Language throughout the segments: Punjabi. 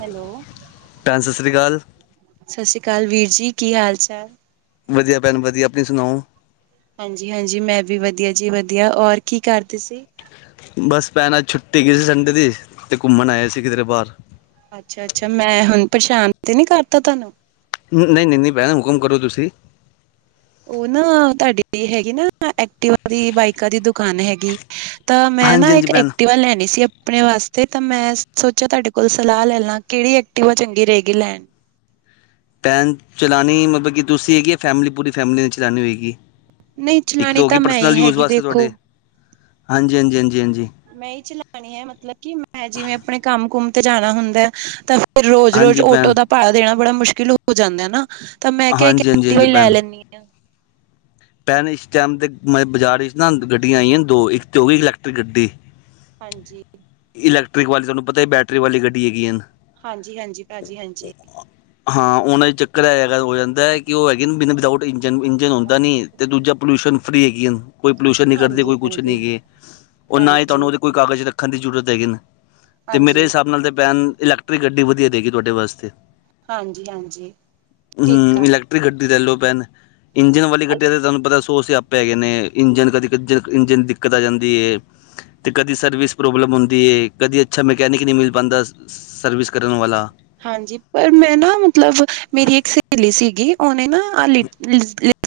ਹੈਲੋ। ਭੈਣ ਸਤਿ ਸ਼੍ਰੀ ਅਕਾਲ। ਸਤਿ ਸ਼੍ਰੀ ਅਕਾਲ ਵੀਰ ਜੀ ਕੀ ਹਾਲ ਚਾਲ? ਵਧੀਆ ਭੈਣ ਵਧੀਆ ਆਪਣੀ ਸੁਣਾਓ? ਹਾਂਜੀ ਹਾਂਜੀ ਮੈਂ ਵੀ ਵਧੀਆ ਜੀ ਵਧੀਆ ਔਰ ਕੀ ਕਰਦੇ ਸੀ? ਬਸ ਭੈਣ ਆਜ ਛੁੱਟੀ ਹੈਗੀ ਸੀ ਸੰਡੇ ਦੀ ਤੇ ਘੁੰਮਣ ਆਏ ਸੀ ਕਿਧਰੇ ਬਾਹਰ। ਅੱਛਾ ਅੱਛਾ ਮੈਂ ਹੁਣ ਪਰੇਸ਼ਾਨ ਤੇ ਨੀ ਕਰਤਾ ਤੁਹਾਨੂੰ? ਨਹੀਂ ਨਹੀਂ ਨਹੀਂ ਭੈਣ ਹੁਕਮ ਕਰੋ ਤੁਸੀਂ। ਉਹ ਨਾ ਤੁਹਾਡੀ ਹੈਗੀ ਨਾ ਐਕਟਿਵਾ ਦੀ ਬਾਈਕਾਂ ਦੀ ਦੁਕਾਨ ਹੈਗੀ, ਤਾਂ ਮੈਂ ਹਾਂਜੀ ਨਾ ਹਾਂਜੀ ਇੱਕ ਭੈਣ ਐਕਟੀਵਾ ਲੈਣੀ ਸੀ ਆਪਣੇ ਵਾਸਤੇ ਤਾਂ ਮੈਂ ਸੋਚਿਆ ਤੁਹਾਡੇ ਕੋਲ ਸਲਾਹ ਲੈ ਲਾਂ ਕਿਹੜੀ ਐਕਟੀਵਾ ਚੰਗੀ ਰਹੇਗੀ ਲੈਣ ਪੈਨ ਚਲਾਣੀ ਮਤਲਬ ਕਿ ਤੁਸੀਂ ਹੈਗੀ ਹੈ ਫੈਮਿਲੀ ਪੂਰੀ ਫੈਮਿਲੀ ਨੇ ਚਲਉਣੀ ਹੋਏਗੀ? ਨਹੀਂ ਇੱਕ ਤਾਂ ਚਲਾਣੀ ਹੋ ਗਈ ਮੈਂ ਹੀ ਪਰਸਨਲ ਯੂਜ ਹੈਗੀ ਵਾਸਤੇ ਤੁਹਾਡੇ ਦੇਖੋ ਹਾਂਜੀ ਹਾਂਜੀ ਹਾਂਜੀ ਹਾਂਜੀ। ਮੈਂ ਹੀ ਚਲਾਣੀ ਹੈ ਮਤਲਬ ਕਿ ਮੈਂ ਜਿਵੇਂ ਆਪਣੇ ਕੰਮ ਕੁਮ ਤੇ ਜਾਣਾ ਹੁੰਦਾ ਤਾਂ ਫੇਰ ਰੋਜ਼ ਰੋਜ਼ ਹਾਂਜੀ ਆਟੋ ਭੈਣ ਦਾ ਭਾੜਾ ਦੇਣਾ ਬੜਾ ਮੁਸ਼ਕਿਲ ਹੋ ਜਾਂਦਾ ਨਾ ਤਾਂ ਮੈਂ ਕਿਹਾ ਏਕ ਹਾਂਜੀ ਹਾਂਜੀ ਐਕਟਿਵਾ ਹਾਂਜੀ ਈ ਲੈ ਲੈਂਨੀ ਆ। [inaudible] ਪੈਣ ਇਸ ਟਾਈਮ ਤੇ ਬਾਜ਼ਾਰ ਵਿੱਚ ਨਾ ਗੱਡੀਆਂ ਆਈਆਂ ਨੇ ਦੋ ਇੱਕ ਤੇ ਹੋ ਗਈ ਇਲੈਕਟ੍ਰਿਕ ਗੱਡੀ, ਹਾਂਜੀ। ਇਲੈਕਟ੍ਰਿਕ ਵਾਲੀ ਤੁਹਾਨੂੰ ਪਤਾ ਹੈ ਬੈਟਰੀ ਵਾਲੀ ਗੱਡੀ ਹੈਗੀਆ ਹਨ। ਹਾਂਜੀ ਹਾਂਜੀ ਪਾਜੀ ਹਾਂਜੀ। ਹਾਂ ਉਹਨਾਂ ਚ ਚੱਕਰ ਐਹ ਹੈਗਾ ਹੋ ਜਾਂਦਾ ਹੈ ਕਿ ਉਹ ਹੈਗੇ ਬਿਨਾਂ ਵਿਦਾਉਟ ਇੰਜਨ ਇੰਜਨ ਹੁੰਦਾ ਨਹੀਂ, ਹਾਂਜੀ ਤੇ ਦੂਜਾ ਪੋਲਿਊਸ਼ਨ ਫਰੀ ਹੈਗੀ ਹਾਣ ਕੋਈ ਪੋਲੂਊਸ਼ਨ ਨਹੀਂ ਕਰਦੇ ਹਾਂਜੀ ਕੋਈ ਕੁਛ ਨਹੀਂ ਹਾਂਜੀ ਹੈਗੇ ਔਰ ਨਾ ਹੀ ਤੁਹਾਨੂੰ ਹਾਂਜੀ ਉਹਦੇ ਕੋਈ ਕਾਗਜ਼ ਰੱਖਣ ਦੀ ਜ਼ਰੂਰਤ ਹੈਗੀ ਨੇ। ਤੇ ਮੇਰੇ ਹਿਸਾਬ ਨਾਲ ਤੇ ਪੈਨ ਇਲੈਕ -ਗੱਡੀ ਵਧੀਆ ਰਹੇਗੀ ਤੁਹਾਡੇ ਵਾਸਤੇ। ਹਾਂਜੀ- ਹਾਂਜੀ, ਠੀਕ ਹਮ ਆ। ਇਲੈਕਟ੍ਰਿਕ ਗੱਡੀ ਰੈਲੋ ਪੈਨ, ਇੰਜਨ ਵਾਲੀ ਗੱਡੀ- ਤੇ ਓਹਦੇ ਤੁਵਾਨੁ ਪਤਾ ਸੌ ਸਆਪੇ ਹੈਗੇ ਨੇ ਇੰਜਨ ਕਦੀ ਇੰਜਨ ਦੀ ਦਿੱਕਤ ਆ ਜਾਂਦੀ ਏ, ਤੇ ਕਦੀ ਸਰਵਿਸ ਪ੍ਰੋਬਲਮ ਹੁੰਦੀ ਹੈ, ਕਦੀ ਅੱਛਾ ਮਕੈਨਿਕ ਨਹੀਂ ਮਿਲ ਪਾਉਂਦਾ ਸਰਵਿਸ ਕਰਨ ਵਾਲਾ ਹਾਂਜੀ, ਪਰ ਮੈਂ ਨਾ ਮਤਲਬ ਮੇਰੀ ਇੱਕ ਸਹੇਲੀ ਸੀਗੀ ਉਹਨੇ ਨਾ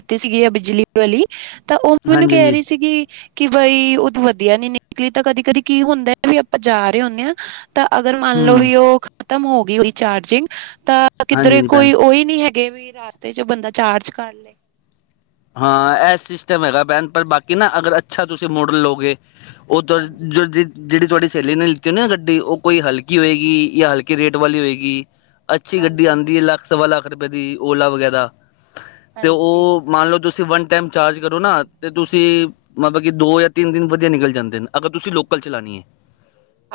ਤੀ ਸੀਗੀ ਆ ਬਿਜਲੀ ਵਾਲੀ, ਤਾਂ ਉਹ ਮੈਨੂੰ ਹਾਂਜੀ ਕਹਿ ਹਾਂਜੀ ਰਹੀ ਸੀਗੀ ਕਿ ਬਈ ਓ ਵਧੀਆ ਨੀ ਨਿਕਲੀ ਤਾਂ ਕਦੀ- ਕਦੀ ਕੀ ਹੁੰਦਾ ਵੀ ਆਪਾਂ ਜਾ ਰਹੇ ਹੁੰਦੇ ਆ ਤਾਂ ਅਗਰ ਮੰਨ ਲਓ ਹਮ ਵੀ ਉਹ ਖਤਮ ਹੋ ਗਈ ਉਹਦੀ ਚਾਰਜਿੰਗ ਤਾਂ- ਤਾਂ ਹਾਂਜੀ ਕਿੱਧਰੇ ਹਾਂਜੀ ਭੈਣ ਕੋਈ ਉਹੀ ਨਹੀ ਹੈਗੇ ਵੀ ਰਸਤੇ 'ਚ ਬੰਦਾ ਚਾਰਜ ਕਰ ਲਏ। ਹਾਂ ਇਹ ਸਿਸਟਮ ਹੈਗਾ ਪੈਨ ਪਰ ਬਾਕੀ ਨਾ ਅਗਰ ਅੱਛਾ ਤੁਸੀਂ ਮੋਡਲ ਲਓਗੇ- ਉਧਰ ਹਾਂਜੀ ਜ ਜਿਹੜੀ ਤੁਹਾਡੀ ਸੇਲੀ ਨੇ ਲਿੱਤੀ ਨਾ ਗੱਡੀ ਉਹ ਕੋਈ ਹਲਕੀ ਹੋਏਗੀ, ਜਾਂ ਹਲਕੀ ਰੇਟ ਵਾਲੀ ਹੋਏਗੀ। ਅੱਛੀ ਗੱਡੀ ਹਾਂਜੀ ਆਦੀ ਹੈ, ਲੱਖ -ਸਵਾ ਲੱਖ ਰੁਪਏ ਦੀ ਓਲਾ ਵਗੈਰਾ ਤੇ ਹਾਂਜੀ ਉਹ ਮੰਨ ਲਓ ਤੁਸੀਂ ਵਨ ਟਾਈਮ ਚਾਰਜ ਕਰੋ ਨਾ ਅਤੇ ਤੁਸੀਂ ਮਤਲਬ ਕਿ ਦੋ ਜਾਂ ਤਿੰਨ ਦਿਨ ਵਧੀਆ ਨਿਕਲ ਜਾਂਦੇ ਨੇ, ਅਗਰ ਤੁਸੀਂ ਲੋਕਲ ਚਲਾਣੀ ਹੈ।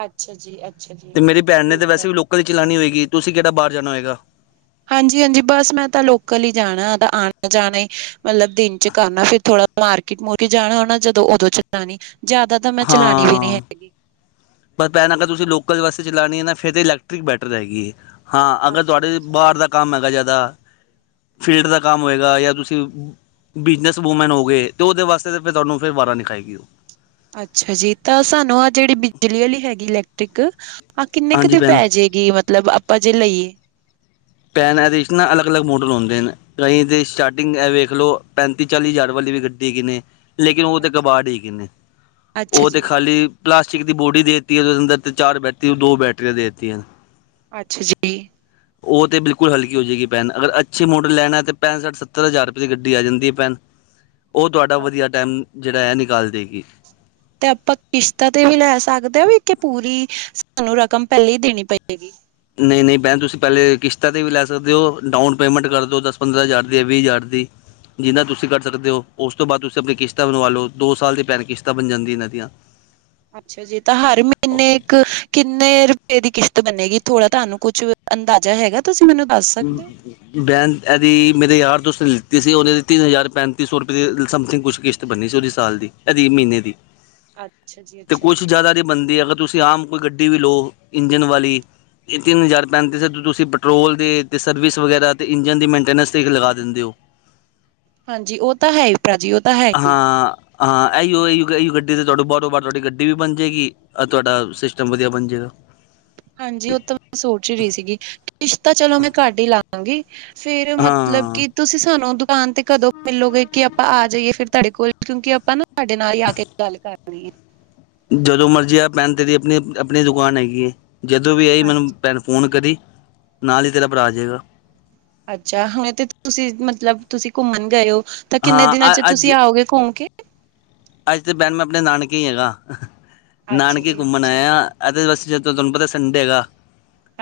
ਅੱਛਾ ਜੀ -ਅੱਛਾ ਜੀ, ਤੇ ਮੇਰੀ ਭੈਣ ਨੇ ਤਾਂ ਠੀਕ ਆ। ਵੈਸੇ ਵੀ ਲੋਕਲ ਹੀ ਚਲਾਣੀ ਹੋਏਗੀ, ਤੁਸੀਂ ਕਿਹੜਾ ਬਾਹਰ ਜਾਣਾ ਹੋਏਗਾ। ਹਾਂਜੀ-ਹਾਂਜੀ, ਬਸ ਮੈਂ ਤਾਂ ਲੋਕਲ ਹੀ ਜਾਣਾ ਤਾਂ ਆਣਾ- ਜਾਣਾ ਹੀ ਮਤਲਬ ਦਿਨ ਚ ਕਰਨਾ ਫਿਰ ਥੋੜ੍ਹਾ ਮਾਰਕੀਟ- ਮੋਕੀਟ ਜਾਣਾ ਹੋਣਾ, ਜਦੋਂ ਉਦੋਂ ਚਲਾਣੀ ਜਿਆਦਾ ਤਾਂ ਮੈਂ ਚਲਾਣੀ ਵੀ ਨੀ ਹਾਂ ਹੈਗੀ। ਪਰ ਭੈਣ ਅਗਰ ਤੁਸੀਂ ਲੋਕਲ ਵਾਸਤੇ ਚਲਾਣੀ ਹੈ ਨਾ ਫਿਰ ਤਾਂ ਇਲੈਕਟ੍ਰਿਕ ਬੈਟਰ ਹੈਗੀ। ਹਾਂ, ਅਗਰ ਤੁਹਾਡੇ ਅੱਛਾ-ਅੱਛਾ। ਬਾਹਰ ਦਾ ਕੰਮ ਹੈਗਾ ਜ਼ਿਆਦਾ। ਫੀਲਡ ਦਾ ਕੰਮ ਹੋਏਗਾ ਜਾਂ ਤੁਸੀਂ ਬਿਜਨਸ ਵੂਮੈਨ ਹੋਏ, ਅਤੇ ਉਹਦੇ ਵਾਸਤੇ ਤਾਂ ਫਿਰ ਤੁਹਾਨੂੰ ਫਿਰ ਵਾਰਾ ਨੀ ਖਾਗੀ ਉਹ ਅੱਛਾ ਜੀ ਤਾਂ ਸਾਨੂੰ ਆਹ ਜਿਹੜੀ ਬਿਜਲੀ ਵਾਲੀ ਹੈਗੀ ਇਲੈਕਟ੍ਰਿਕ ਆਹ ਕਿੰਨੇ ਕੁ ਹਾਂਜੀ ਦੀ ਭੈਣ ਪੈ ਜਾਏਗੀ। -ਗੀ ਮਤਲਬ ਆਪਾਂ ਜੇ ਲਈਏ। ਭੈਣ ਇਹਦੇ ਵਿੱਚ ਨਾ ਅਲੱਗ-ਅਲੱਗ ਮੋਡਲ ਹੁੰਦੇ ਨੇ। ਕਈ ਤੇ ਸਟਾਰਟਿੰਗ ਇਹ ਵੇਖ ਲਓ, ਪੈਂਤੀ- ਚਾਲੀ ਹਜ਼ਾਰ ਵਾਲੀ ਵੀ ਗੱਡੀ ਹੈਗੀ ਨੇ। ਲੇਕਿਨ ਉਹ ਤੇ ਹਾਂਜੀ। ਕਬਾੜ ਹੀ ਹੈਗੇ ਨੇ, ਅੱਛਾ ਉਹ ਤੇ ਜੀ, ਖਾਲੀ। ਪਲਾਸਟਿਕ ਦੀ ਬੋਡੀ ਦੇ ਦਿੱਤੀ ਹੈ, ਉਹਦੇ ਅੰਦਰ ਤੇ ਚਾਰ ਬੈਟਰੀ ਦੋ ਬੈਟਰੀਆਂ ਦੇ ਦਿੱਤੀ ਹੈ। ਅੱਛਾ ਜੀ। ਉਹ ਤੇ ਬਿਲਕੁਲ ਹੋ ਜਾਏਗੀ ਭੈਣ, ਅਗਰ ਅੱਛੀ ਮੋਟਰ ਲੈਣਾ ਆ ਤੇ ਪੈਂਠ -ਸੱਠ- ਸੱਤਰ ਹਜ਼ਾਰ ਰੁਪਏ ਦੀ ਗੱਡੀ ਆ ਜਾਂਦੀ ਹੈ, ਭੈਣ [inaudible] ਉਹ ਤੁਹਾਡਾ ਵਧੀਆ ਟਾਈਮ ਜਿਹੜਾ ਹੈ, ਨਿਕਾਲ ਦੇਗੀ। ਤੇ ਆਪਾਂ ਕਿਸ਼ਤਾਂ ਤੇ ਵੀ ਲੈ ਸਕਦੇ, ਆ ਵੀ ਕਿ ਪੂਰੀ ਸਾਨੂੰ ਰਕਮ ਪਹਿਲੇ ਹੀ ਦੇਣੀ ਪਏਗੀ। ਨਹੀਂ-ਨਹੀਂ ਭੈਣ ਤੁਸੀਂ ਪਹਿਲੇ ਕਿਸ਼ਤਾਂ ਤੇ ਵੀ ਲੈ ਸਕਦੇ ਹੋ, ਡਾਊਨ ਪੇਮੈਂਟ ਕਰ ਦਿਓ ਦਸ- ਪੰਦਰਾਂ ਹਜ਼ਾਰ ਦੀ ਹੈ ਵੀਹ ਹਜ਼ਾਰ ਦੀ '' ਜਿੰਨਾ ਤੁਸੀਂ ਕੱਢ ਸਕਦੇ ਹੋ, ਉਸ ਤੋਂ ਬਾਅਦ ਤੁਸੀਂ ਆਪਣੀ ਕਿਸ਼ਤਾਂ ਬਣਵਾ ਲਓ, ਦੋ ਸਾਲ ਦੀ ਭੈਣ ਕਿਸ਼ਤਾਂ ਬਣ ਜਾਂਦੀਆਂ ਨੇ, ਇਹਨਾਂ ਦੀਆਂ ਅੱਛਾ ਜੀ, ਤਾਂ ਹਰ ਮਹੀਨੇ ਇੱਕ ਕਿੰਨੇ ਰੁਪਏ ਦੀ ਕਿਸ਼ਤ ਬਣੇਗੀ, ਥੋੜਾ ਤੁਹਾਨੂੰ ਕੁਛ ਅੰਦਾਜ਼ਾ ਹੈਗਾ। ਤੁਸੀਂ ਮੈਨੂੰ ਦੱਸ ਦੋ ਹੂੰ, ਬੈਨ, ਇਹਦੀ ਮੇਰੇ ਯਾਰ -ਦੋਸਤ ਨੇ ਲਿੱਤੀ ਸੀ। ਉਹਨੇ ਦੀ ਤਿੰਨ ਹਜ਼ਾਰ -ਪੈਂਤੀ ਸੌ ਰੁਪਏ ਸਮਥਿੰਗ ਕੁਛ ਕਿਸ਼ਤ ਬੰਨੀ ਸੀ ਉਹਦੀ ਸਾਲ ਦੀ, ਅਦੀ ਮਹੀਨੇ ਦੀ। [inaudible] ਜੀ ਤੇ ਅੱਛਾ ਕੁਛ ਜੀ ਜ਼ਿਆਦਾ ਨਹੀਂ ਬਣਦੀ, ਅਗਰ ਤੁਸੀਂ ਆਮ ਕੋਈ ਗੱਡੀ ਵੀ ਲਓ ਇੰਜਨ ਵਾਲੀ ਇਹ ਤਿੰਨ ਹਜ਼ਾਰ -ਪੈਂਤੀ ਸੌ ਤੁਸੀਂ ਪੈਟਰੋਲ ਦੇ ਤੇ ਸਰਵਿਸ ਵਗੈਰਾ ਅਤੇ ਇੰਜਨ ਦੀ ਮੇਨਟੇਨੈਂਸ ਲਗਾ ਦਿੰਦੇ ਹੋ। ਹਾਂਜੀ, ਉਹ ਤਾਂ ਹੈ। ਪਰਾਜੀ ਔ ਤਾ ਹੈ। ਹੀ ਹਾਂ, ਹਾਂ, ਇਹੀਓ ਗੱਡੀ ਤੁਹਾਡੀ ਬਹਾਰੋਂ ਬਾਰ ਤੁਹਾਡੀ ਗੱਡੀ ਵੀ ਬਣ ਜਾਏਗੀ। ਤੁਹਾਡਾ ਸਿਸਟਮ ਵਧੀਆ ਬਣ ਜਾਏਗਾ। ਹਾਂਜੀ, ਉਹ ਤਾਂ ਮੈਂ ਸੋਚ ਹੀ ਰਹੀ ਸੀਗੀ, ਕਿਸ਼ਤਾਂ ਚਲੋ ਮੈਂ ਘਟ ਹੀ ਲਾ। ਹਾਂਜੀ, ਫੇਰ ਮਤਲਬ, ਹਾਂ ਕਿ ਤੁਸੀਂ ਸਾਨੂੰ ਦੁਕਾਨ ਤੇ ਕਦੋਂ ਮਿਲੋਗੇ, ਕਿ ਆਪਾਂ ਆ ਜਾਈਏ ਫਿਰ ਤੁਹਾਡੇ ਕੋਲ ਕਿਉਂਕਿ ਆਪਾਂ ਨਾ। ਤੁਹਾਡੇ ਨਾਲ ਹੀ ਆ ਕੇ ਗੱਲ ਕਰਨੀ ਹੈ। ਜਦੋਂ ਮਰਜੀ ਆ ਪੈਣ ਤੇਰੀ ਆਪਣੀ- ਆਪਣੀ ਦੁਕਾਨ ਹੈਗੀ ਹੈ, ਜਦੋਂ ਵੀ ਆਈ ਅੱਛਾ। ਮੈਨੂੰ ਭੈਣ ਫੋਨ ਕਰੀ, ਨਾਲ ਹੀ ਤੇਰਾ ਭਰਾ ਆ ਜਾਵੇਗਾ। ਅੱਛਾ ਹੁਣੇ ਤੇ ਤੁਸੀਂ ਮਤਲਬ ਤੁਸੀਂ ਘੁੰਮਣ ਗਏ ਹੋ, ਤਾਂ ਕਿੰਨੇ ਹਾਂ ਦਿਨਾਂ ਚ ਅ ਤੁਸੀਂ ਅੱਜ ਆਓਗੇ ਘੁੰਮ ਕੇ? ਅੱਜ ਤਾਂ ਭੈਣ ਮੈਂ ਆਪਣੇ ਨਾਨਕੇ ਹੈਗਾ ਅੱਛਾ ਨਾਨਕੇ ਜੀ ਘੁੰਮਣ ਅੱਛਾ ਆਇਆ। ਇਹ ਦੇ ਵਾਸ ਜਦੋ ਤੁਹਾਨੂੰ ਪਤਾ ਸੰਡੇ ਹੈਗਾ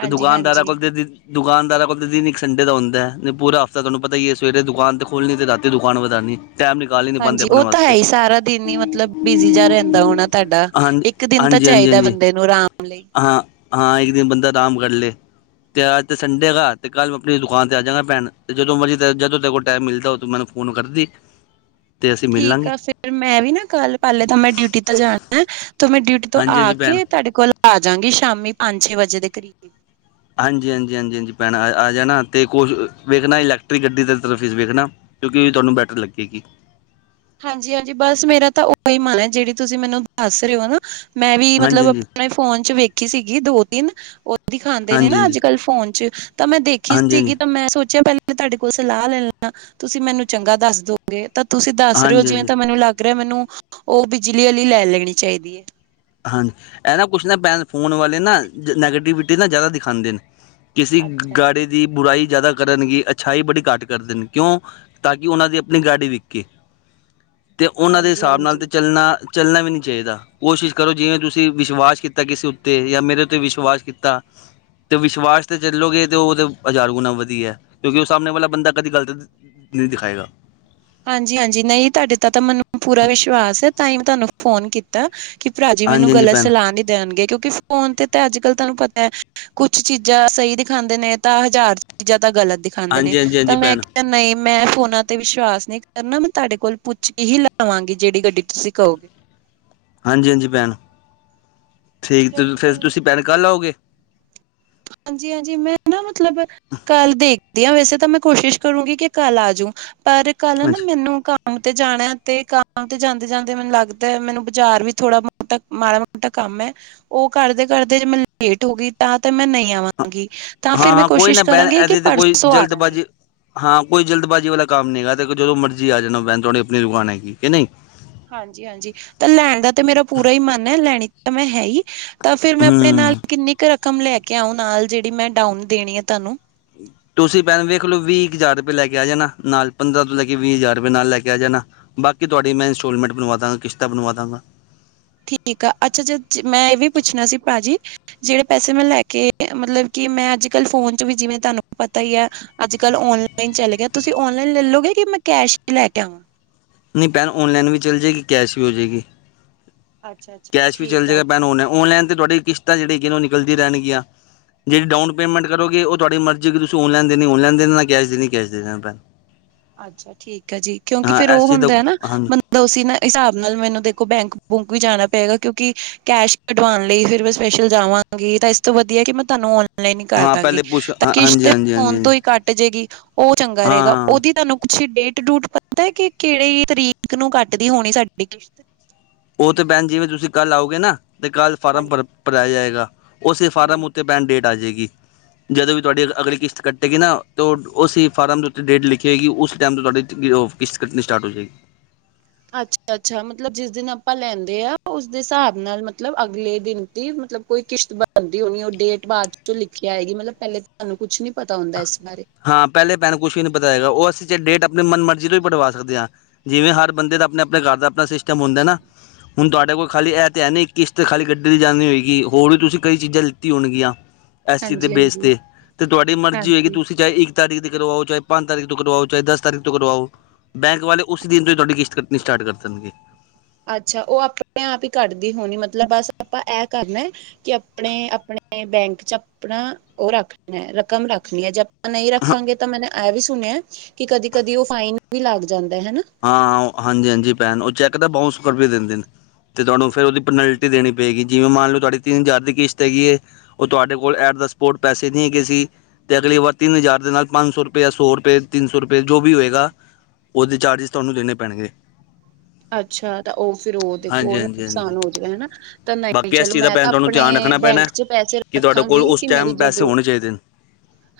ਤੇ ਦੁਕਾਨਦਾਰਾਂ ਹਾਂਜੀ। ਕੋਲ ਤੇ, ਦੁਕਾਨਦਾਰਾਂ ਕੋ ਤਾਂ ਦਿਨ ਇੱਕ ਸੰਡੇ ਦਾ ਹੁੰਦਾ, ਪੂਰਾ ਹਫ਼ਤਾ ਤੁਹਾਨੂੰ ਪਤਾ ਹੀ ਹੈ ਸਵੇਰੇ ਦੁਕਾਨ ਤਾਂ ਖੋਲ੍ਹਣੀ ਅਤੇ ਰਾਤੀ ਦੁਕਾਨ ਵਧਾਉਣੀ। ਟਾਈਮ ਨਿਕਾਲੀ। ਹਾਂਜੀ, ਉਹ ਤਾਂ ਹੈ ਹੀ ਸਾਰਾ ਦਿਨ ਕਿੰਨੀ ਮਤਲਬ ਬਿਜੀ ਜਿਹਾ ਰਹਿੰਦਾ ਹੋਣਾ ਤੁਹਾਡਾ ਹਾਂਜੀ ਇੱਕ ਦਿਨ ਤਾਂ ਹਾਂਜੀ ਹਾਂਜੀ ਚਾਹੀਦਾ ਹਾਂਜੀ ਬੰਦੇ ਨੂੰ ਆਰਾਮ ਲਈ। ਹਾਂ ਹਾਂ ਇੱਕ ਦਿਨ ਬੰਦਾ ਆਰਾਮ ਕਰ ਲੇ। ਤੇ ਅਜ ਤੇ ਸੰਡੇ ਹੈਗਾ ਤੇ ਕੱਲ੍ਹ ਮੈ ਆਪਣੀ ਦੁਕਾਨ ਤੇ ਆ ਜਾਂਗਾ ਭੈਣ ਤੇ ਜਦੋਂ ਮਰਜ਼ੀ ਜਦ ਤੇਰੇ ਕੋਲ ਟਾਈਮ ਮਿਲਦਾ ਮੈਨੂੰ ਫੋਨ ਕਾਰਦੀ। ਠੀਕ ਆ ਫੇਰ ਮੈਂ ਵੀ ਨਾ ਕੱਲ ਪਹਿਲੇ ਤਾਂ ਮੈਂ ਡਿਊਟੀ ਤੇ ਜਾਣਾ ਏ, ਤੇ ਮੈਂ ਡਿਊਟੀ ਤੋਂ ਹਾਂਜੀ ਆ ਹਾਂਜੀ ਭੈਣ ਕੇ ਤੁਹਾਡੇ ਕੋਲ ਆ ਜਾਗੀ ਸ਼ਾਮੀ ਪੰਜ, ਛੇ ਵਜੇ ਦੇ ਕਰੀਬ ਹਾਂਜੀ, ਹਾਂਜੀ, ਹਾਂਜੀ, ਹਾਂਜੀ ਭੈਣਾ ਆ ਆ ਜਾਣਾ ਅਤੇ ਕੁਛ ਵੇਖਣਾ ਇਲੈਕਟ੍ਰਿਕ ਗੱਡੀ ਦੀ ਤਰਫ ਹੀ ਵੇਖਣਾ। ਕਿਉਂਕਿ ਤੁਹਾਨੂੰ ਬੈਟਰ ਲੱਗੇਗੀ। ਹਾਂਜੀ, ਹਾਂਜੀ ਬਸ ਮੇਰਾ ਤਾਂ ਉਹੀ ਮਨ ਹੈ ਜਿਹੜੀ ਤੁਸੀਂ ਮੈਨੂੰ ਦੱਸ ਰਹੇ ਹੋ ਨਾ ਮੈਂ ਵੀ ਹਾਂਜੀ ਮਤਲਬ ਉਹ ਹਾਂਜੀ ਨੇ ਫੋਨ ਚ ਵੇਖੀ ਸੀਗੀ ਦੋ ਤਿੰਨ ਉਹ ਦਿਖਾਉਂਦੇ ਨੇ ਹਾਂਜੀ ਨਾ ਹਾਂਜੀ ਹਾਂਜੀ ਅੱਜ ਕੱਲ ਫੋਨ ਚ ਤਾਂ ਮੈਂ ਦੇਖੀ ਸੀਗੀ ਹਾਂਜੀ ਤਾਂ ਮੈਂ ਸੋਚਿਆ ਪਹਿਲਾਂ ਤੁਹਾਡੇ ਕੋਲ ਸਲਾਹ ਲੈਲਾ, ਤੁਸੀਂ ਮੈਨੂੰ ਚੰਗਾ ਦੱਸ ਦੋਗੇ ਤਾਂ ਤੁਸੀਂ ਦੱਸ ਹਾਂਜੀ ਜਿਵੇਂ ਹਾਂਜੀ ਤਾਂ ਮੈਨੂੰ ਲੱਗ ਰਿਹਾ ਮੈਨੂੰ ਉਹ ਬਿਜਲੀ ਵਾਲੀ ਲੈ ਲੈਣੀ ਚਾਹੀਦੀ ਏ। ਹਾਂਜੀ ਇਹ ਨਾ ਕੁਛ ਨਾ ਭੈਣ, ਫੋਨ ਵਾਲੇ ਨਾ ਨੈਗੇਟਿਵਿਟੀ ਨਾ ਜ਼ਿਆਦਾ ਦਿਖਾਉਂਦੇ ਨੇ। ਕਿਸੀ ਅੱਛਾ ਗਾੜੀ ਦੀ ਬੁਰਾਈ ਜ਼ਿਆਦਾ ਕਰਨਗੇ ਅੱਛਾਈ ਬੜੀ ਘੱਟ ਕਰਦੇ ਨੇ, ਕਿਉਂ ਤਾਂ ਕਿ ਉਹਨਾਂ ਦੀ ਆਪਣੀ ਗਾਡੀ ਵਿਕੇੇ। [inaudible] ਤੇ ਉਹਨਾਂ ਦੇ ਹਿਸਾਬ ਨਾਲ ਹਾਂਜੀ-ਹਾਂਜੀ ਤੇ ਚੱਲਣਾ ਚੱਲਣਾ ਵੀ ਨਹੀਂ ਚਾਹੀਦਾ ਕੋਸ਼ਿਸ਼ ਕਰੋ ਜਿਵੇਂ ਤੁਸੀਂ ਵਿਸ਼ਵਾਸ ਕੀਤਾ ਕਿਸੇ ਉੱਤੇ ਯਾਂ ਮੇਰੇ ਉੱਤੇ ਵਿਸ਼ਵਾਸ ਕੀਤਾ ਤੇ ਵਿਸ਼ਵਾਸ ਤੇ ਚੱਲੋਗੇ ਤੇ ਉਹਦੇ ਹਜ਼ਾਰ ਗੁਣਾ ਵਧੀਆ ਏ। ਕਿਉਂਕਿ ਉਹ ਸਾਹਮਣੇ ਵਾਲਾ ਬੰਦਾ ਕਦੀ ਗਲਤ ਨਹੀਂ ਦਿਖਾਏਗਾ। ਹਾਂਜੀ, ਹਾਂਜੀ ਨਹੀਂ ਤੁਹਾਡੇ ਤਾਂ ਤਾਂ ਮੈਨੂੰ ਪੂਰਾ ਵਿਸ਼ਵਾਸ ਹੈ ਤਾਂ ਹੀ ਮੈਂ ਤੁਹਾਨੂੰ ਫੋਨ ਕੀਤਾ ਕੀਤਾ ਕਿ ਭਰਾ ਜੀ ਮੈਨੂੰ ਹਾਂਜੀ ਹਾਂਜੀ ਗ਼ਲਤ ਭੈਣ ਸਲਾਹ ਨਹੀਂ ਦੇਣਗੇ, ਕਿਉਂਕਿ ਫੋਨ ਤੇ ਤਾਂ ਅੱਜ ਕੱਲ ਤੁਹਾਨੂੰ ਪਤਾ ਏ। ਕੁਛ ਚੀਜ਼ਾਂ ਸਹੀ ਦਿਖਾਉਂਦੇ ਨੇ ਤਾਂ ਹਜ਼ਾਰ ਚੀਜ਼ਾਂ ਤਾਂ ਗ਼ਲਤ ਦਿਖਾਉਂਦੇ ਨੇ ਹਾਂਜੀ ਹਾਂਜੀ ਹਾਂਜੀ ਤਾਂ ਮੈਂ ਭੈਣ ਨਹੀਂ ਮੈਂ ਫੋਨਾ ਤੇ ਵਿਸ਼ਵਾਸ ਨਹੀਂ ਕਰ ਨਾ ਮੈਂ ਤੁਹਾਡੇ ਕੋਲ ਪੁੱਛ ਕੇ ਹੀ ਲਾਵਾਂਗੀ ਜਿਹੜੀ ਗੱਡੀ ਤੁਸੀਂ ਕਹੋਗੇ। ਹਾਂਜੀ, ਹਾਂਜੀ ਭੈਣ ਠੀਕ ਫਿਰ ਤੁਸੀਂ ਭੈਣ ਕਲ ਆਓਗੇ। ਹਾਂਜੀ, ਹਾਂਜੀ ਮੈਂ ਨਾ ਮਤਲਬ ਕੱਲ ਦੇਖਦੀ ਹਾਂ ਵੈਸੇ ਤਾਂ ਮੈਂ ਕੋਸ਼ਿਸ਼ ਕਰੂੰਗੀ ਕਿ ਕੱਲ ਆਜੂ ਪਰ ਕੱਲ ਨਾ ਹਾਂਜੀ ਮੈਨੂੰ ਕ ਕੰਮ ਤੇ ਜਾਣਾ ਤੇ ਕੰਮ ਤੇ ਜਾਂਦੇ ਜਾਂਦੇ ਮੈਨੂੰ ਲੱਗਦਾ ਹੈ ਮੈਨੂੰ ਬਾਜ਼ਾਰ ਵੀ ਥੋੜਾ ਤ ਮਾੜਾ ਮੋਟਾ ਕੰਮ ਏ, ਉਹ ਕਰਦੇ ਕਰਦੇ ਜੇ ਮੈਂ ਲੇਟ ਹੋ ਗਈ ਤਾਂ ਤੇ ਮੈਂ ਨਹੀਂ ਆਵਾਂਗੀ। ਤਾਂ ਹਾਂ, ਫਿਰ ਮੈਂ ਹਾਂ ਕੋਈ ਨਾ ਕੋਸ਼ਿਸ਼ ਭੈਣ ਕਰਾਂਗੀ ਕਿ ਇਦੇ ਤੇ ਕੋਈ ਪਰਸੋਂ ਆ ਜਾਂਗੀ ਜਲਦਬਾਜ਼ੀ ਹਾਂ ਕੋਈ ਜਲਦਬਾਜੀ ਵਾਲਾ ਕੰਮ ਨੀ ਹੈਗਾ ਦੇਖੋ ਜਦੋਂ ਮਰਜ਼ੀ ਆ ਜਾਣਾ ਨਾ ਭੈਣ ਤੁਹਾਡੀ ਆਪਣੀ ਦੁਕਾਨ ਹੈਗੀ ਕੇ ਨਹੀਂ। ਹਾਂਜੀ, ਹਾਂਜੀ ਤਾਂ ਲੈਣ ਦਾ ਤਾਂ ਮੇਰਾ ਪੂਰਾ ਹੀ ਮਨ ਹੈ ਲੈਣੀ ਤਾਂ ਮੈਂ ਹੈ ਹੀ ਤਾਂ ਫੇਰ ਮੈਂ ਆਪਣੇ ਨਾਲ ਹੂੰ ਕਿੰਨੀ ਕੁ ਰਕਮ ਲੈ ਕੇ ਆਓ ਨਾਲ ਜਿਹੜੀ ਮੈਂ ਡਾਊਨ ਦੇਣੀ ਆ ਤੁਹਾਨੂੰ। ਤੁਸੀਂ ਭੈਣ ਵੇਖ ਲੋ ਵੀਹ ਕੁ ਹਜ਼ਾਰ ਰੁਪਏ ਲੈ ਕੇ ਆ ਜਾਣਾ ਨਾਲ, ਪੰਦਰਾਂ ਤੋਂ ਲੈ ਕੇ ਵੀਹ ਹਜ਼ਾਰ ਰੁਪਏ ਨਾਲ ਲੈ ਕੇ ਆ ਜਾਣਾ। ਬਾਕੀ ਤੁਹਾਡੀ ਮੈਂ ਇੰਸਟੋਲਮੈਂਟ ਬਣਵਾ ਦਾਂਗਾ ਕਿਸ਼ਤਾ ਬਣਵਾ ਦਾਂਗਾ। ਠੀਕ ਆ ਅੱਛਾ ਜ ਮੈਂ ਇਹ ਵੀ ਪੁੱਛਣਾ ਸੀ ਭਾਜੀ ਜਿਹੜੇ ਪੈਸੇ ਮੈਂ ਲੈ ਕੇ ਮਤਲਬ ਕਿ ਮੈਂ ਅੱਜ ਕਲ ਫੋਨ ਚ ਵੀ ਜਿਵੇਂ ਤੁਹਾਨੂੰ ਪਤਾ ਹੀ ਆ ਅੱਜ ਕੱਲ੍ਹ ਔਨਲਾਈਨ ਚੱਲ ਗਿਆ ਤੁਸੀਂ ਔਨਲਾਈਨ ਲੈਲੋਗੇ ਕਿ ਮੈਂ ਕੈਸ਼ ਹੀ ਲੈ ਕੇ ਆਵਾਂ। ਨਹੀਂ ਪੈਣ ਔਲਾਈਨ ਵੀ ਚੱਲ ਜਾਏਗੀ, ਕੈਸ਼ ਵੀ ਹੋ ਜਾਏਗੀ। ਅੱਛਾ ਅੱਛਾ ਕੈਸ਼ ਵੀ ਚੱਲ ਠੀਕ ਆ ਜਾਗਾ ਭੈਣ ਔਨਲਾਈਨ ਤੇ ਤੁਹਾਡੀ ਕਿਸ਼ਤਾਂ ਜਿਹੜੀਆਂ ਉਹ ਨਿਕਲਦੀ ਰਹਿਣਗੀਆਂ। ਜਿਹੜੀ ਡਾਊਨ ਪੇਮੈਂਟ ਕਰੋਗੇ ਉਹ ਤੁਹਾਡੀ ਮਰਜ਼ੀ ਕਿ ਤੁਸੀਂ ਔਨਲਾਈਨ ਦੇਣੀ ਔਨਲਾਈਨ ਦੇ ਦੇਣਾ ਕੈਸ਼ ਦੇਣੀ ਕੈਸ਼ ਦੇ ਦੇਣਾ। ਅੱਛਾ ਠੀਕ ਹੈ ਜੀ ਕਿਉਂਕਿ ਹਾਂ ਫੇਰ ਉਹ ਇਸ ਚੀਜ਼ ਦਾ ਹੁੰਦਾ ਨਾ ਹਾਂਜੀ ਉਸ ਨਾ ਹਿਸਾਬ ਨਾਲ ਮੈਨੂੰ ਦੇਖੋ ਬੈਂਕ ਬੁਂਕ ਵੀ ਜਾਣਾ ਪਏਗਾ ਕਿਉਂਕਿ ਕੈਸ਼ ਕਢਵਾਉਣ ਲਈ ਫਿਰ ਮੈਂ ਸਪੈਸ਼ਲ ਜਾਵਾਂਗੀ ਤਾਂ ਇਸ ਤੋਂ ਵਧੀਆ ਕਿ ਮੈਂ ਤੁਹਾਨੂੰ ਔਨਲਾਈਨ- ਲਾਇਨ ਹੀ ਕਰ ਹਾਂ ਦੇਵਾਂਗੀ, ਪਹਿਲੇ ਪੁੱਛ ਤਾਂ ਹਾਂਜੀ ਕਿਸ਼ਤ ਹਾਂਜੀ ਹਾਂਜੀ ਫੋਨ ਹਾਂਜੀ ਤੋਂ ਹੀ ਘੱਟ ਜੇਗੀ ਉਹ ਚੰਗਾ ਰਹੇਗਾ। ਹਾਂ ਉਹਦੀ ਤੁਹਾਨੂੰ ਕੁਛ ਡੇਟ ਡੂਟ ਪਤਾ ਕਿ ਕਿਹੜੀ ਤਰੀਕ ਨੂੰ ਕੱਟਦੀ ਹੋਣੀ ਸਾਡੀ ਕਿਸ਼ਤ। ਉਹ ਤਾਂ ਭੈਣ ਜਿਵੇਂ ਤੁਸੀਂ ਕੱਲ੍ਹ ਆਓਗੇ ਨਾ, ਤਾਂ ਕੱਲ੍ਹ ਫਾਰਮ ਭਰ ਭਰਾਇਆ ਜਾਏਗਾ ਉਹ ਸੀ ਫਾਰਮ ਹਮ ਉੱਤੇ ਪੈਂਡ ਡੇਟ ਆ ਜਾਵੇਗੀ ਜਦੋਂ ਵੀ ਤੁਹਾਡੀ ਅਗਲੀ ਕਿਸ਼ਤ ਕੱਟੇਗੀ ਨਾ, ਤਾਂ ਉਹ ਉਸ ਫਾਰਮ ਦੇ ਉੱਤੇ ਡੇਟ ਲਿਖੀ ਹੋਗੀ ਉਸ ਟਾਈਮ ਤੋਂ ਤੁਹਾਡੀ ਉਹ ਕਿਸ਼ਤ ਕਟਣੀ ਸਟਾਰਟ ਹੋ ਜਾਏਗੀ ਅੱਛਾ, ਅੱਛਾ ਮਤਲਬ ਜਿਸ ਦਿਨ ਆਪਾਂ ਲੈਂਦੇ ਆ ਉਸਦੇ ਹਿਸਾਬ ਨਾਲ ਮਤਲਬ ਅਗਲੇ ਦਿਨ ਦੀ ਮਤਲਬ ਕੋਈ ਕਿਸ਼ਤ ਬਣਦੀ ਹੋਣੀ ਉਹ ਡੇਟ ਬਾਅਦ ਚੋਂ ਲਿਖਿਆ ਆਏਗੀ ਮਤਲਬ ਪਹਿਲੇ ਤੁਹਾਨੂੰ ਕੁਛ ਨੀ ਪਤਾ ਹੁੰਦਾ ਇਸ ਬਾਰੇ ਹਾਂ ਪਹਿਲੇ ਭੈਣ ਕੁਛ ਵੀ ਨਹੀ ਪਤਾ ਹੈਗਾ, ਉਹ ਅਸੀਂ ਡੇਟ ਆਪਣੀ ਮਨ ਮਰਜ਼ੀ ਤੋਂ ਵੀ ਪਵਾ ਸਕਦੇ ਹਾਂ ਜਿਵੇਂ ਹਰ ਬੰਦੇ ਦਾ ਆਪਣੇ- ਆਪਣੇ ਘਰ ਦਾ ਆਪਣਾ ਸਿਸਟਮ ਹੁੰਦਾ ਨਾ ਹੁਣ ਤੁਹਾਡੇ ਕੋਲ ਖਾਲੀ ਇਹ ਤਾਂ ਹੈ ਨਹੀਂ ਇੱਕ ਕਿਸ਼ਤ ਖਾਲੀ ਗੱਡੀ ਦੀ ਜਾਣੀ ਹੋਏਗੀ ਹੋਰ ਵੀ ਤੁਸੀਂ ਕਈ ਚੀਜ਼ਾਂ ਲਿੱਤੀ ਹੋਣਗੀਆਂ ਇਸ ਚੀਜ਼ ਦੇ ਹਾਂਜੀ ਬੇਸ ਹਾਂਜੀ ਤੇ, ਤੇ ਤੁਹਾਡੀ ਮਰਜ਼ੀ ਹੋਏਗੀ ਹਾਂਜੀ ਤੁਸੀਂ ਚਾਹੇ ਇੱਕ ਤਾਰੀਖ ਦੀ ਕਰਵਾਓ, ਚਾਹੇ ਪੰਜ ਤਾਰੀਖ ਤੋਂ ਕਰਵਾਓ, ਚਾਹੇ ਦਸ ਤਾਰੀਖ ਤੋਂ ਕਰਵਾਓ ਬੈਂਕ ਵਾਲੇ ਉਸੇ ਦਿਨ ਤੋਂ ਹੀ ਤੁਹਾਡੀ ਕਿਸ਼ਤ ਕਟਣੀ ਸਟਾਰਟ ਕਰ ਦੇਣਗੇ ਅੱਛਾ ਉਹ ਆਪਣੇ ਆਪ ਹੀ ਕਟਦੀ ਹੋਣੀ ਮਤਲਬ ਬਸ ਆਪਾਂ ਇਹ ਕਰਨਾ ਕਿ ਆਪਣੇ -ਆਪਣੇ ਬੈਂਕ ਚ ਆਪਣਾ ਉਹ ਰੱਖ ਰਕਮ ਰੱਖਣੀ ਹੈ ਜਾਂ ਨਹੀਂ ਰੱਖਾਂਗੇ ਤਾਂ ਮੈ ਇਹ ਵੀ ਸੁਣਿਆ ਕਿ ਕਦੀ- ਕਦੀ ਉਹ ਫਾਈਨ ਵੀ ਲੱਗ ਜਾਂਦਾ ਹਨਾ ਹਾਂ ਹਾਂਜੀ- ਹਾਂਜੀ ਭੈਣ ਉਹ ਚੈੱਕ ਤਾਂ ਬਸਕਰ ਵੀ ਦਿੰਦੇ ਨੇ ਤੇ ਤੁਹਾਨੂੰ ਫਿਰ ਉਹਦੀ ਪੈਨਲਟੀ ਦੇਣੀ ਪਏਗੀ ਜਿਵੇਂ ਮੰਨ ਲਓ ਤੁਹਾਡੀ ਤਿੰਨ ਹਜ਼ਾਰ ਦੀ ਕਿਸ਼ਤ ਹੈਗੀ ਹੈ ਉਹ ਤੁਹਾਡੇ ਕੋਲ ਐਟ ਦਾ ਸਪੋਟ ਪੈਸੇ ਨਹੀਂ ਹੈਗੇ ਸੀ ਤੇ ਅਗਲੀ ਵਾਰ ਤਿੰਨ ਹਜ਼ਾਰ ਦੇ ਨਾਲ ਪੰਜ ਸੌ ਰੁਪਏ, ਸੌ ਰੁਪਏ, ਤਿੰਨ ਸੌ ਰੁਪਏ ਜੋ ਵੀ ਹੋਏਗਾ ਉਹਦੇ ਚਾਰਜਿਸ ਤੁਹਾਨੂੰ ਦੇਣੇ ਪੈਣਗੇ ਅੱਛਾ ਤਾਂ ਉਹ ਫਿਰ ਉਹ ਦੇਖੋ ਉਹ ਹਾਂਜੀ ਹਾਂਜੀ ਨੁਕਸਾਨ ਹਾਂਜੀ ਹੋ ਜਾਏਗਾ ਹਨਾ, ਤਾਂ ਨਹੀਂ ਨਹੀਂ ਬਾਕੀ ਇਸ ਚਲੋ ਚੀਜ਼ ਦਾ ਮੈਂ ਭੈਣ ਤਾਂ ਤੁਹਾਨੂੰ ਧਿਆਨ ਆਪਣੇ ਰੱਖਣਾ ਪੈਣਾ ਬੈਂਕ ਚ ਪੈਸੇ ਕਿ ਤੁਹਾਡੇ ਕੋਲ ਰੱਖਾਂਗੀ ਉਸ ਕਿ ਮੇਰੀ ਟਾਈਮ ਪੈਸੇ ਜਦੋਂ ਹੋਣੇ ਚਾਹੀਦੇ ਨੇ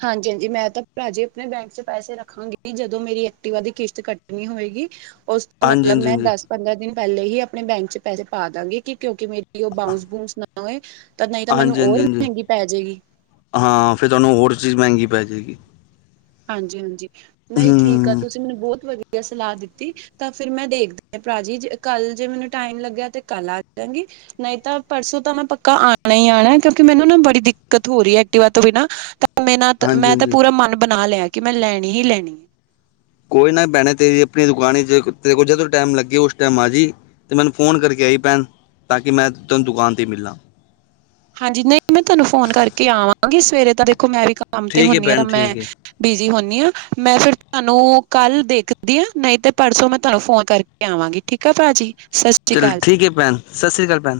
ਹਾਂਜੀ -ਹਾਂਜੀ ਮੈਂ ਤਾਂ ਭਰਾਜੀ ਆਪਣੇ ਬੈਂਕ ਚ ਪੈਸੇ ਰੱਖਾਂਗੀ ਜਦੋਂ ਮੇਰੀ ਐਕਟਿਵਾ ਦੀ ਕਿਸ਼ਤ ਕੱਟਣੀ ਹੋਏਗੀ ਉਸ ਤੋਂ ਹਾਂਜੀ- ਮਤਲਬ ਹਾਂਜੀ ਮੈਂ -ਹਾਂਜੀ ਦਸ ਪੰਦਰਾਂ ਦਿਨ ਪਹਿਲੇ ਹੀ ਆਪਣੇ ਬੈਂਕ ਚ ਪੈਸੇ ਪਾ ਦਵਾਂਗੀ ਕਿ ਕਿਉਂਕਿ ਮੇਰੀ ਉਹ ਬਾਂਊਸ ਬੂਸ ਨਾ ਤਾਂ ਨਹੀਂ ਤਾਂ ਮੈਨੂੰ ਹਾਂਜੀ ਹਾਂਜੀ ਹੋਰ ਹਾਂਜੀ ਮਹਿੰਗੀ ਪੈ ਜਾਏਗੀ ਹਾਂ, ਫਿਰ ਤੁਹਾਨੂੰ ਹੋਰ ਚੀਜ਼ ਮਹਿੰਗੀ ਪੈ ਜਾਏਗੀ ਹਾਂਜੀ- ਹਾਂਜੀ ਨਹੀਂ ਠੀਕ ਆ ਹਮ ਤੁਸੀਂ ਮੈਨੂੰ ਬਹੁਤ ਵਧੀਆ ਸਲਾਹ ਦਿੱਤੀ ਤਾਂ ਫਿਰ ਮੈਂ ਦੇਖਦੀ ਭਰਾ ਜੀ ਜੇ ਕੱਲ ਜੇ ਮੈਨੂੰ ਟਾਈਮ ਲੱਗਿਆ ਤੇ ਕੱਲ੍ਹ ਆ ਜਾਵਾਂਗੀ ਨਹੀਂ ਤਾਂ ਪਰਸੋਂ ਤਾਂ ਮੈਂ ਪੱਕਾ ਆਉਣਾ ਹੀ ਆਉਣਾ ਕਿਉਂਕਿ ਮੈਨੂੰ ਨਾ ਬੜੀ ਦਿੱਕਤ ਹੋ ਰਹੀ ਹੈ ਐਕਟਿਵਾ ਤੋਂ ਬਿਨਾਂ ਮੇ ਨਾਲ, ਹਾਂਜੀ ਮੈਂ ਤਾਂ ਹਾਂਜੀ ਪੂਰਾ ਮਨ ਬਣਾ ਲਿਆ ਕਿ ਮੈਂ ਲੈਣੀ ਹੀ ਲੈਣੀ ਕੋਈ ਨਾ ਭੈਣੇ ਤੇਰੀ ਆਪਣੀ ਦੁਕਾਨ ਚ ਤੇਰੇ ਕੋਲ ਜਦੋਂ ਟਾਈਮ ਲੱਗੇ ਉਸ ਟਾਈਮ ਆ ਜਾਈ ਤੇ ਮੈਨੂੰ ਫੋਨ ਕਰਕੇ ਆਈ ਭੈਣ ਤਾਂ ਕਿ ਮੈਂ ਤੁਹਾਨੂੰ ਦੁਕਾਨ ਤੇ ਹੀ ਮਿਲਣਾ ਹਾਂਜੀ, ਨਹੀਂ ਮੈਂ ਤੁਹਾਨੂੰ ਫੋਨ ਕਰਕੇ ਆਵਾਂਗੀ, ਸਵੇਰੇ ਤਾਂ ਦੇਖੋ ਮੈਂ ਵੀ ਕੰਮ ਤੇ ਠੀਕ ਹੈ ਹੁੰਦੀ ਹਾਂ ਤਾਂ ਭੈਣ ਮੈਂ ਠੀਕ ਹੈ ਬਿਜੀ ਹੁੰਦੀ ਹਾਂ, ਮੈਂ ਫਿਰ ਤੁਹਾਨੂੰ ਕੱਲ ਦੇਖਦੀ ਆ, ਨਹੀਂ ਤੇ ਪਰਸੋ ਮੈਂ ਤੁਹਾਨੂੰ ਫੋਨ ਕਰਕੇ ਆਵਾਂਗੀ ਠੀਕ ਭਾਜੀ ਸਤਿ ਸ੍ਰੀ ਅਕਾਲ ਚਲੋ ਜੀ। ਠੀਕ ਹੈ ਭੈਣ, ਸਤਿ ਸ੍ਰੀ ਅਕਾਲ ਭੈਣ